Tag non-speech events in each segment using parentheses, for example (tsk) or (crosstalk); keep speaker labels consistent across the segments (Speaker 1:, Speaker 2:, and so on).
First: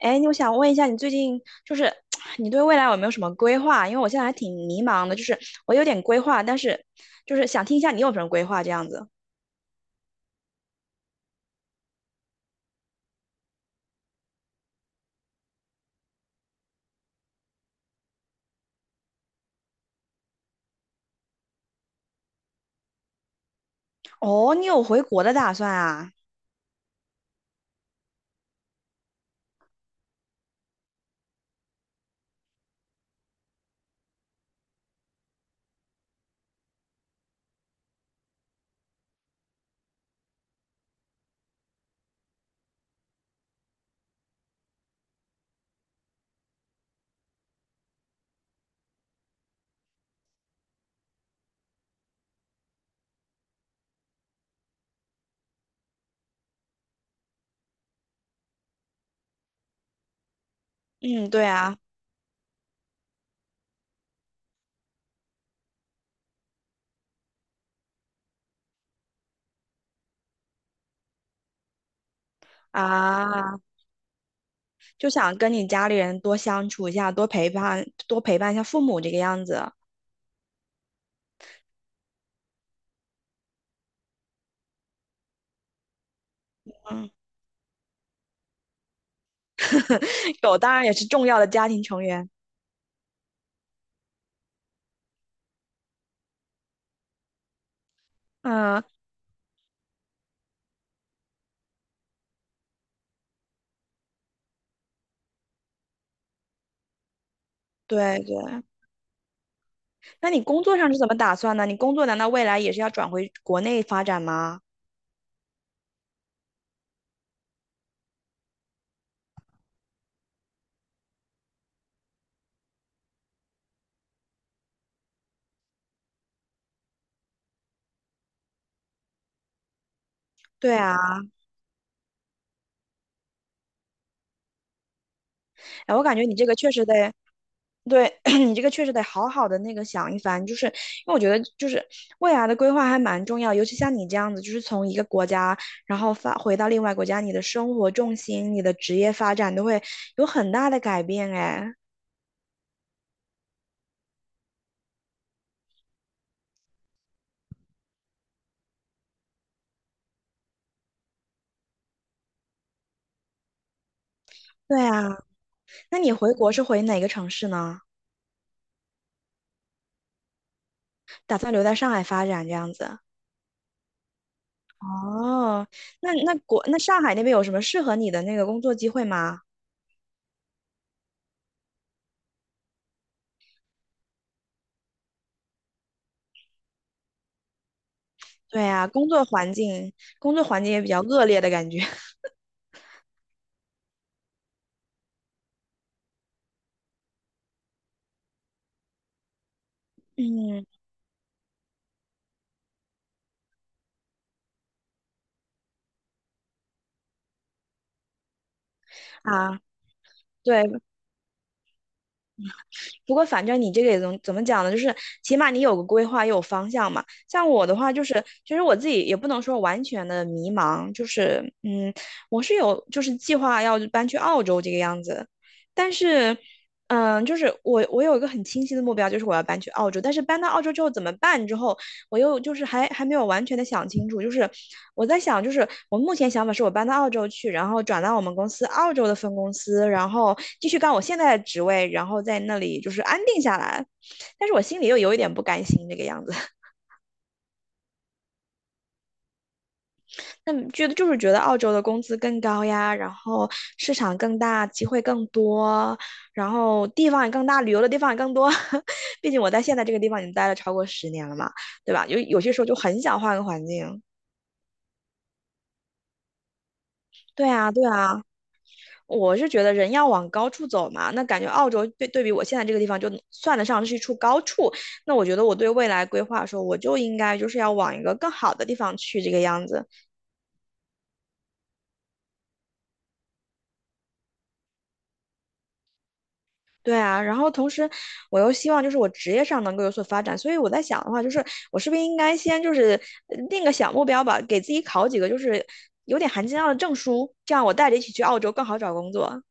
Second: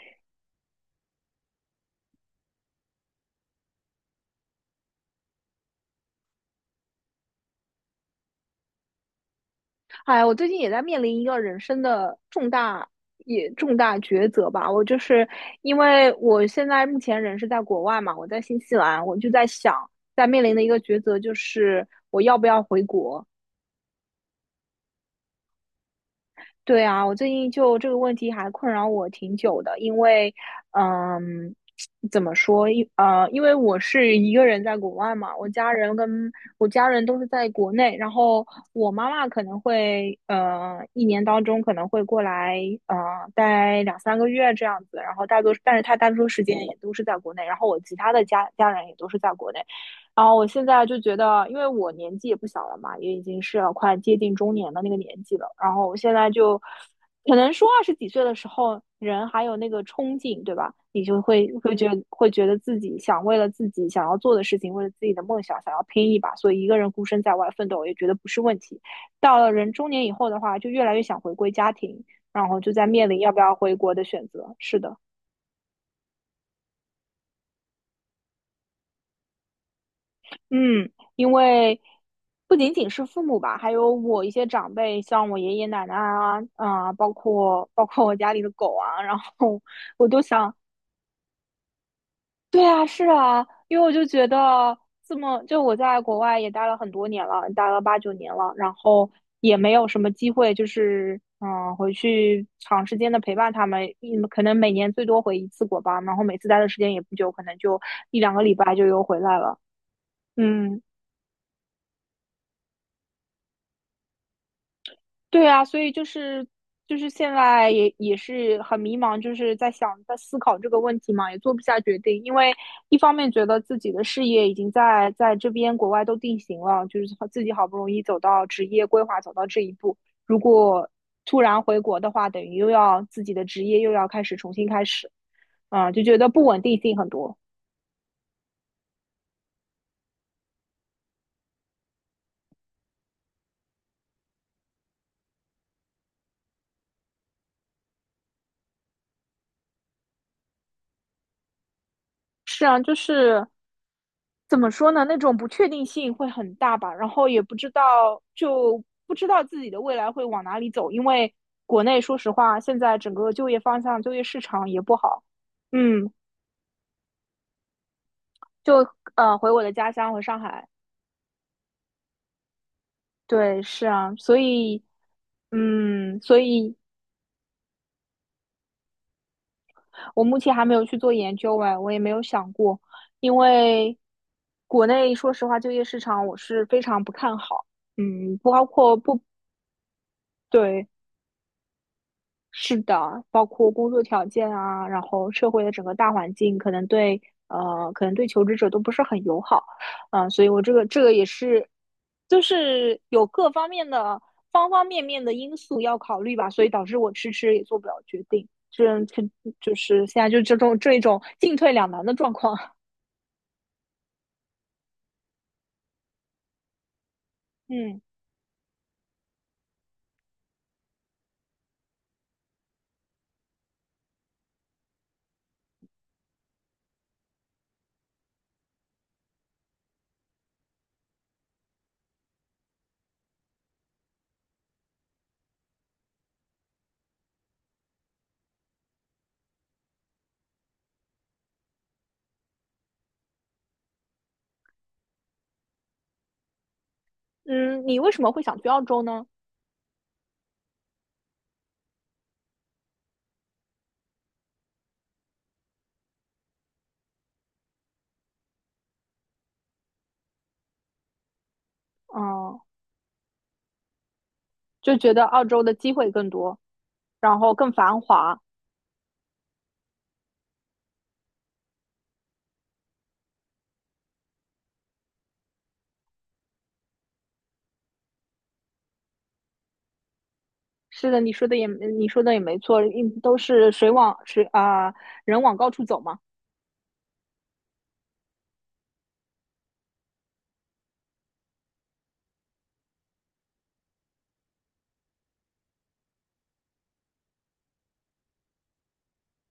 Speaker 1: 哎，我想问一下，你最近就是 (tsk) 你对未来有没有什么规划？因为我现在还挺迷茫的，就是我有点规划，但是就是想听一下你有什么规划这样子。
Speaker 2: 哎呀我最近也在面临一个人生的重大抉择吧。我就是因为我现在目前人是在国外嘛，我在新西兰，我就在想，在面临的一个抉择就是我要不要回国。
Speaker 1: 哦，你有回国的打算啊？
Speaker 2: 对啊，我最近就这个问题还困扰我挺久的，因为，嗯，怎么说？因为我是一个人在国外嘛，我家人都是在国内，然后我妈妈可能会，一年当中可能会过来，呃，待两三个月这样子，然后但是她大多数时间也都是在国内，然后我其他的家人也都是在国内，然后我现在就觉得，因为我年纪也不小了嘛，也已经是要快接近中年的那个年纪了。然后我现在就，可能说二十几岁的时候，人还有那个冲劲，对吧？你就
Speaker 1: 嗯，对
Speaker 2: 会会
Speaker 1: 啊，
Speaker 2: 觉得会觉得自己想为了自己想要做的事情，为了自己的梦想，想要拼一把。所以一个人孤身在外奋斗，也觉得不是问题。到了人中年以后的话，就越来越想回归家庭，然后就在面临要不要
Speaker 1: 啊，
Speaker 2: 回国的选择。是的。
Speaker 1: 就想跟你家里人多相处一下，多陪伴，多陪伴一下父母这个样子。
Speaker 2: 嗯，因为不仅仅是父母吧，还有我一些长辈，像我爷爷奶奶啊，
Speaker 1: 嗯，
Speaker 2: 包括我家里的狗啊，然后我都
Speaker 1: (laughs)
Speaker 2: 想，
Speaker 1: 狗当然也是重要的家庭成员。
Speaker 2: 对啊，是啊，因为我就觉得这么，就我在国外也待了很多年了，待了八九年了，然
Speaker 1: 嗯，
Speaker 2: 后也没有什么机会，就是回去长时间的陪伴他们，可能每年最多回一次国吧，然后每次待的时间也不久，可能就
Speaker 1: 对
Speaker 2: 一两个礼
Speaker 1: 对。
Speaker 2: 拜就又回来了，
Speaker 1: 那你工作
Speaker 2: 嗯。
Speaker 1: 上是怎么打算呢？你工作难道未来也是要转回国内发展吗？
Speaker 2: 对啊，所以就是现在也是很迷茫，就是在想在思考这个问题嘛，也做不下决定，因为一方面觉得自己的事业已经在这边国外都定型了，就是自己好不容易走到职业规划走到这一步，如
Speaker 1: 对
Speaker 2: 果
Speaker 1: 啊，
Speaker 2: 突然回国的话，等于又要自己的职业又要开始重新开始，
Speaker 1: 哎，我
Speaker 2: 就
Speaker 1: 感
Speaker 2: 觉
Speaker 1: 觉
Speaker 2: 得
Speaker 1: 你
Speaker 2: 不
Speaker 1: 这个
Speaker 2: 稳
Speaker 1: 确
Speaker 2: 定
Speaker 1: 实
Speaker 2: 性很
Speaker 1: 得。
Speaker 2: 多。
Speaker 1: 对 (clears throat) 你这个确实得好好的那个想一番，就是因为我觉得就是未来的规划还蛮重要，尤其像你这样子，就是从一个国家然后发回到另外国家，你的生活重心、你的职业发展都会有很大的改变。哎，
Speaker 2: 是啊，就是。怎么说呢？那种不确定性会很大吧，然后也不知道，就不知道自己的未来会往哪里走，因为国内说实话，现在整个就业方向、就业市场也
Speaker 1: 对
Speaker 2: 不
Speaker 1: 啊，
Speaker 2: 好。
Speaker 1: 那
Speaker 2: 嗯，
Speaker 1: 你回国是回哪个城市呢？
Speaker 2: 就回我的家乡，回上海。
Speaker 1: 打算留在上海发展这样子？
Speaker 2: 对，是啊，所以，
Speaker 1: 哦，那那
Speaker 2: 所
Speaker 1: 国
Speaker 2: 以
Speaker 1: 那上海那边有什么适合你的那个工作机会吗？
Speaker 2: 我目前还没有去做研究哎，我也没有想过，因为国内说实话，就业市场我是非常不看好。
Speaker 1: 对
Speaker 2: 包
Speaker 1: 啊，
Speaker 2: 括
Speaker 1: 工
Speaker 2: 不
Speaker 1: 作环境工作环境也
Speaker 2: 对，
Speaker 1: 比较恶劣的感觉。(laughs)
Speaker 2: 是的，包括工作条件啊，然后社会的整个大环境，可能对可能对求职者都不是很友好，所以我
Speaker 1: 嗯
Speaker 2: 这个也是，就是有各方面的方方面面的因素要考虑吧，所以导致我迟迟也做不了决定，
Speaker 1: 啊。
Speaker 2: 就是现在就这
Speaker 1: 对，
Speaker 2: 种这种进退两难的状况。(laughs)
Speaker 1: 不过反正你这个也怎么讲呢？就是起码你有个规划，也有方向嘛。像我的话，
Speaker 2: 嗯
Speaker 1: 就是其实我自己也不能说完全的迷茫，就是嗯，我是有就是计划要搬去澳洲这个样子，但是。嗯，就是我，我有一个很清晰的目标，就是我要搬去澳洲。但是搬到澳洲之后怎么办？之后我又就是还没有完全的想清楚，就是我在想，就是我目前想法是我搬到澳洲去，然后转到我们公司澳洲的分公司，然后继续干我现在的职位，然后在那里就是安定下来。但是我心里又有一点不甘心这个样子，
Speaker 2: 嗯，你为什么会想去澳洲呢？
Speaker 1: (laughs) 那觉得就是觉得澳洲的工资更高呀，然后市场更大，机会更多，然后地方也更大，旅游的地方也更多。(laughs) 毕竟我在现在这个地方已经待了超过十年了嘛，对吧？有些
Speaker 2: 嗯，
Speaker 1: 时候就很想换个环境。
Speaker 2: 就觉得澳洲的机会更多，然
Speaker 1: 对
Speaker 2: 后更
Speaker 1: 啊，对
Speaker 2: 繁
Speaker 1: 啊。
Speaker 2: 华，
Speaker 1: 我是觉得人要往高处走嘛，那感觉澳洲对比我现在这个地方，就算得上是一处高处。那我觉得我对未来规划说，我就应该就是要往一个更好的地方去，这个样子。
Speaker 2: 是的，你说的也没错，都是水往水啊、人往高处走嘛。
Speaker 1: 对啊，然后同时我又希望就是我职业上能够有所发展，所以我在想的话，就是我是不是应该先就是呃定个小目标吧，给自己考几个就是有点含金量的证书，这样我带着一起去澳洲更好找工作。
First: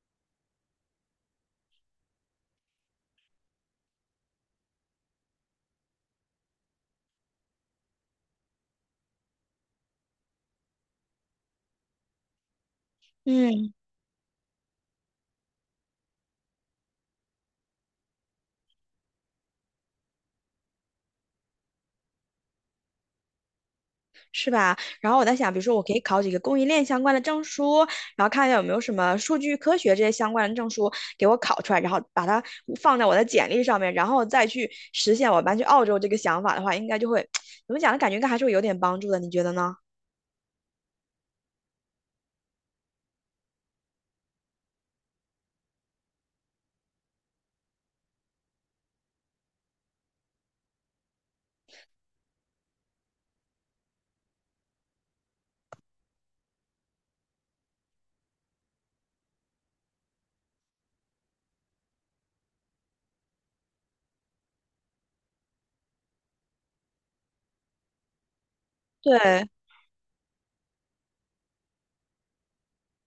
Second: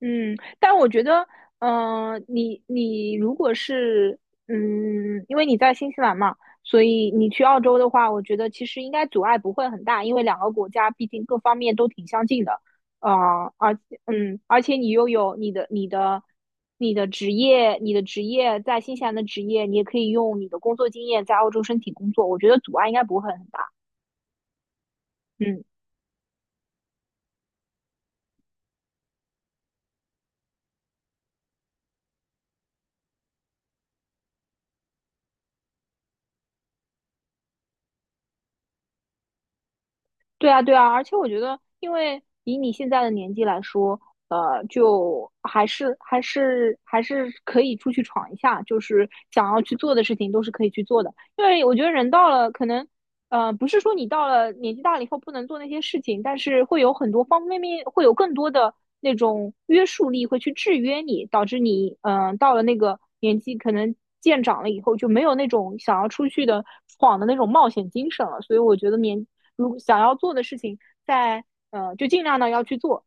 Speaker 2: 嗯，但我觉得，你如果是因为你在新西兰嘛，所以你去澳洲的话，我觉得其实应该阻碍不会很大，因为两个国家毕竟各方面都挺相近的。啊、
Speaker 1: 嗯
Speaker 2: 而而且你又有你的职业，你的职业在新西兰的职业，你也可以用你的工作经验在澳洲申请工作，我觉得阻碍应该不会很大。
Speaker 1: 是吧？然后我在想，比
Speaker 2: 嗯。
Speaker 1: 如说我可以考几个供应链相关的证书，然后看一下有没有什么数据科学这些相关的证书给我考出来，然后把它放在我的简历上面，然后再去实现我搬去澳洲这个想法的话，应该就会 (tsk) 怎么讲呢？感觉应该还是会有点帮助的，你觉得呢？
Speaker 2: 对啊，对啊，而且我觉得，因为以你现在的年纪来说，就还是可以出去闯一下，就是想要去做的事情都是可以去做的。因为我觉得人到了可能不是说你到了年纪大了以后不能做那些事情，但是会有很多方方面面，会有更多的那种约束力会去制约你，导致你，到了那个年纪，可能渐长了以后就没有那种想要出去的闯的那种冒险精神了。所以我觉得
Speaker 1: 对，
Speaker 2: 如想要做的事情在，就尽量的要去做。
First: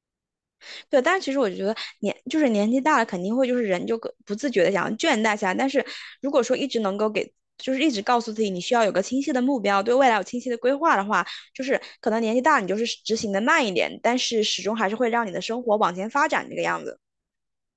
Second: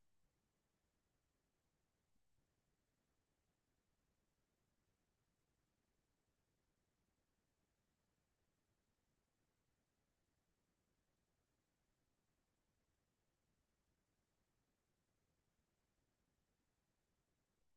Speaker 1: 对，但是其实我就觉得年就是年纪大了，肯定会就是人就个不自觉的想要倦怠下来。但是如果说一直能够给，就是一直告诉自己你需要有个清晰的目标，对未来有清晰的规划的话，就是可能年纪大了你就是执行的慢一点，但是始终还是会让你的生活往前发展这个样子。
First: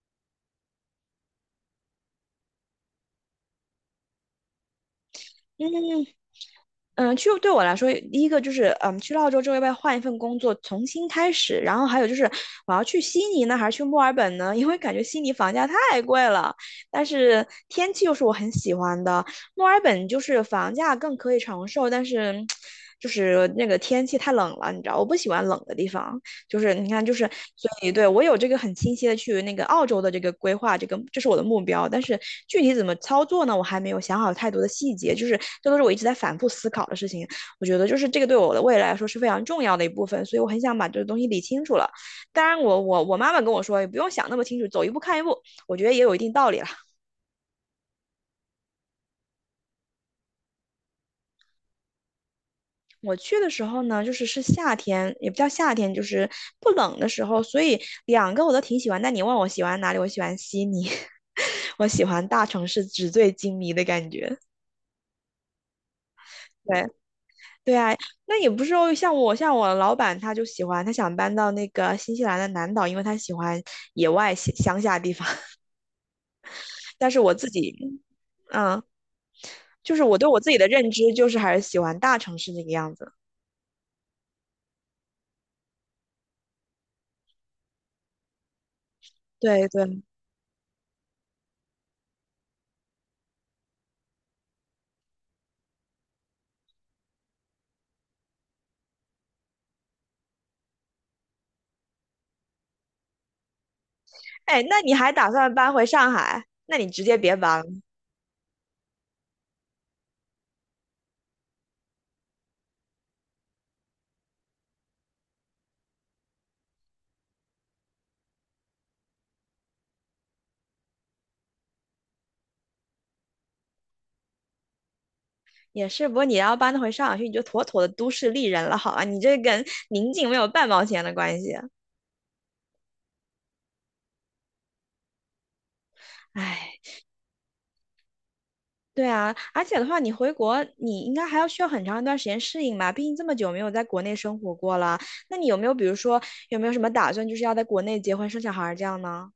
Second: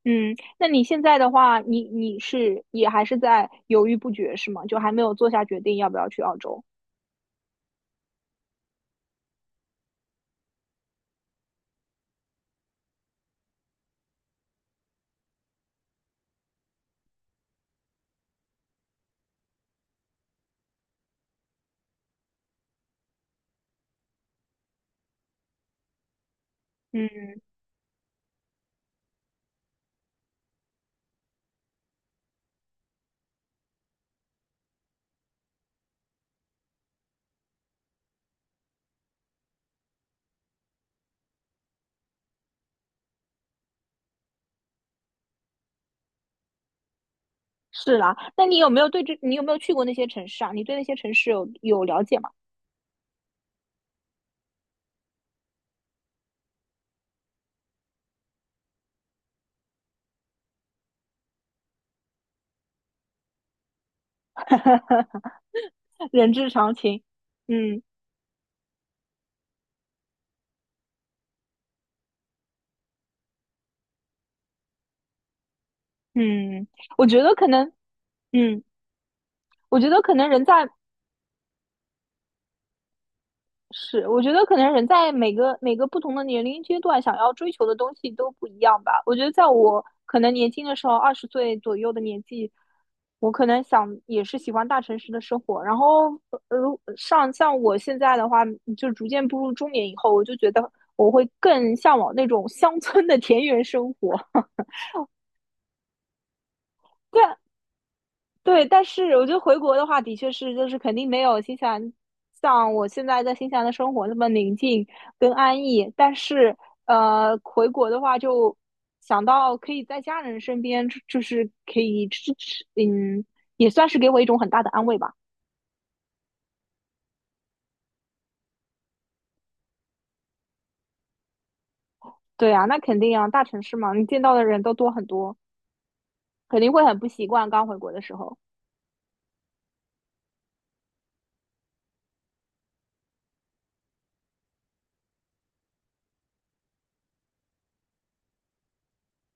Speaker 2: 嗯，那你现在的话，你是也还是在犹豫不决是吗？就还没有做下决定要不
Speaker 1: 嗯，
Speaker 2: 要去澳洲？
Speaker 1: 嗯，去对我来说，第一个就是，嗯，去了澳洲之后要不要换一份工作，重新开始？然后还有就是，我要去悉尼呢，还是去墨尔本呢？(laughs) 因为感觉悉尼房价太贵了，但是天气又是我很喜欢的。墨尔本就是房价更可以承受，但是 (tsk) 就是那个天气太冷了，你知道，我不喜欢冷的地方。就是你看，就
Speaker 2: 嗯。
Speaker 1: 是所以对我有这个很清晰的去那个澳洲的这个规划，这个这是我的目标，但是具体怎么操作呢，我还没有想好太多的细节，就是这都是我一直在反复思考的事情。我觉得就是这个对我的未来来说是非常重要的一部分，所以我很想把这个东西理清楚了。当然我，我妈妈跟我说，也不用想那么清楚，走一步看一步，我觉得也有一定道理。了。
Speaker 2: 是啦，那你有没有你有没有去过那些城市啊？你对那些城市有了解吗？
Speaker 1: 我去的时候呢，就是是夏天，也不叫夏天，就是不冷的时候，所以两个我都挺喜欢。那你问我喜欢哪里，我喜欢悉尼，(laughs) 我喜欢大城市纸醉金迷的感觉。
Speaker 2: (laughs) 人之常
Speaker 1: 对
Speaker 2: 情。
Speaker 1: 对
Speaker 2: 嗯
Speaker 1: 啊，那也不是说像我老板他就喜欢，他想搬到那个新西兰的南岛，因为他喜欢野外乡下地方。(laughs)
Speaker 2: 嗯，我
Speaker 1: 但是
Speaker 2: 觉
Speaker 1: 我
Speaker 2: 得可
Speaker 1: 自
Speaker 2: 能，
Speaker 1: 己，
Speaker 2: 嗯，
Speaker 1: 嗯，
Speaker 2: 我觉
Speaker 1: 就
Speaker 2: 得
Speaker 1: 是
Speaker 2: 可
Speaker 1: 我对
Speaker 2: 能
Speaker 1: 我
Speaker 2: 人
Speaker 1: 自己的
Speaker 2: 在
Speaker 1: 认知就是还是喜欢大城市那个样子。
Speaker 2: 是，我觉得可能人在每个不同的年龄阶段，想要追求的东西都不一样吧。我觉得在
Speaker 1: 对
Speaker 2: 我
Speaker 1: 对，
Speaker 2: 可能年轻的时候，20岁左右的年纪，我可能想也是喜欢大城市的生活。然后，像我现在的话，就逐渐步入中年以后，我就觉得我会更向往那种乡村的田园生活。
Speaker 1: 哎，
Speaker 2: (laughs)
Speaker 1: 那你还打算搬回上海？那你直接
Speaker 2: 对，
Speaker 1: 别搬了。
Speaker 2: 对，但是我觉得回国的话，的确是就是肯定没有新西兰像我现在在新西兰的生活那么宁静跟安逸。但是回国的话，就想到可以在家人身边，就是可以支持，也算是给我一种很大的安慰吧。
Speaker 1: 也是，不过你要搬回上海去，你就妥妥的都市丽人了，好吧？你这跟宁静没有半毛钱的关系。
Speaker 2: 对啊，那肯定啊，大城市嘛，你见到的人都多很多，肯定
Speaker 1: 唉，
Speaker 2: 会很不习惯刚回国的时候。
Speaker 1: 对啊，而且的话，你回国，你应该还要需要很长一段时间适应吧？毕竟这么久没有在国内生活过了。那你有没有，比如说，有没有什么打算，就是要在国内结婚生小孩儿这样呢？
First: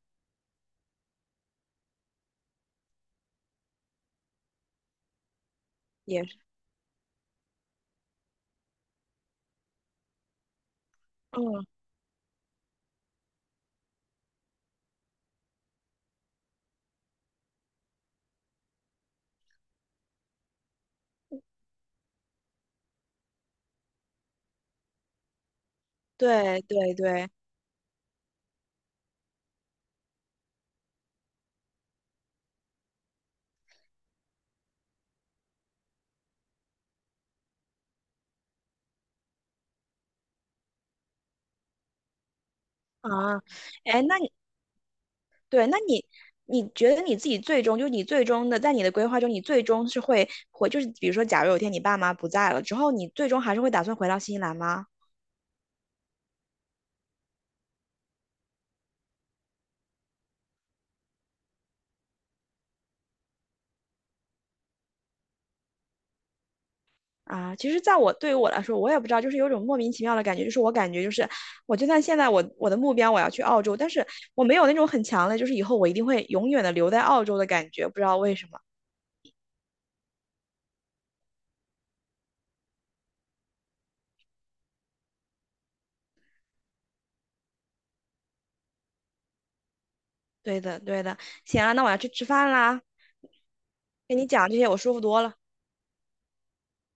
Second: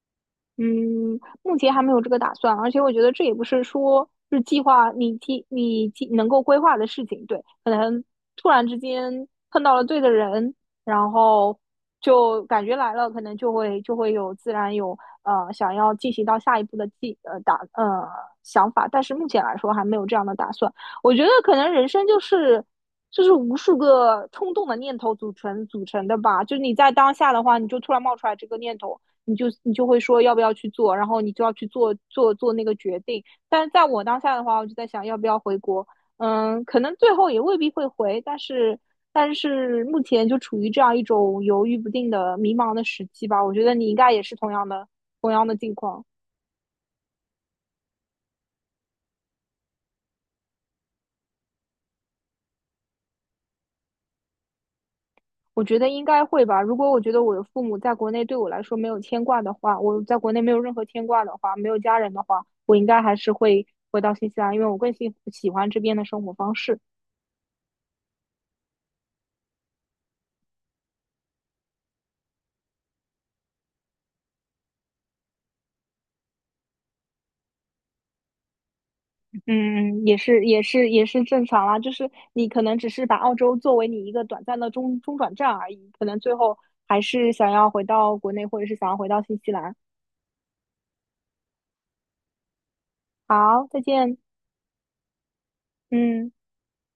Speaker 2: 嗯，目前还没有这个打算，而且我觉得这也不是说是计划你计你计
Speaker 1: 也
Speaker 2: 能
Speaker 1: 是，
Speaker 2: 够规划的事情，对，可能突然之间碰到了对的人，然后
Speaker 1: 嗯，
Speaker 2: 就感觉来了，可能就会自然有想要进行到下一步的想法，但是目前来说还没有这样的打算。我觉得可能人生就是无数个冲动的念头组成的吧，就
Speaker 1: 对
Speaker 2: 是你在
Speaker 1: 对
Speaker 2: 当
Speaker 1: 对，
Speaker 2: 下的话，你就突然冒出来这个念头。你就会说要不要去做，然后你就要去做那个决定。但是在我当下的话，我就在想要不要回国，可能最后也未必会回，但是目前就处于这样一种犹豫不定的迷茫的时期
Speaker 1: 啊，
Speaker 2: 吧。我觉得你应
Speaker 1: 哎，
Speaker 2: 该
Speaker 1: 那
Speaker 2: 也
Speaker 1: 你。
Speaker 2: 是同样的
Speaker 1: 对，
Speaker 2: 境
Speaker 1: 那
Speaker 2: 况，
Speaker 1: 你你觉得你自己最终，就是你最终的，在你的规划中，你最终是会回，就是比如说，假如有一天你爸妈不在了之后，你最终还是会打算回到新西兰吗？
Speaker 2: 我觉得应该会吧。如果我觉得我的父母在国内对我来说没有牵挂的话，我在国内没有任何牵挂的话，没有家人的话，我应该还是会回到新西兰，因为我更喜欢这边的生活方式。
Speaker 1: 啊，其实，在我对于我来说，我也不知道，就是有种莫名其妙的感觉，就是我感觉就是，我就算现在我的目标我要去澳洲，但是我没有那种很强的，就是以后我一定会永远的留在澳洲的感觉，不知道为什么。
Speaker 2: 嗯，嗯也是，也是，也是正常啦。就是你可能只是把澳洲作为你一个短暂的中转站而已，可能最后还是想要回到国内，或者是想要回到新西兰。
Speaker 1: 对的，对的，行啊，那我要去吃饭啦，
Speaker 2: 好，再
Speaker 1: 跟
Speaker 2: 见。
Speaker 1: 你讲这些我舒服多了。
Speaker 2: 嗯。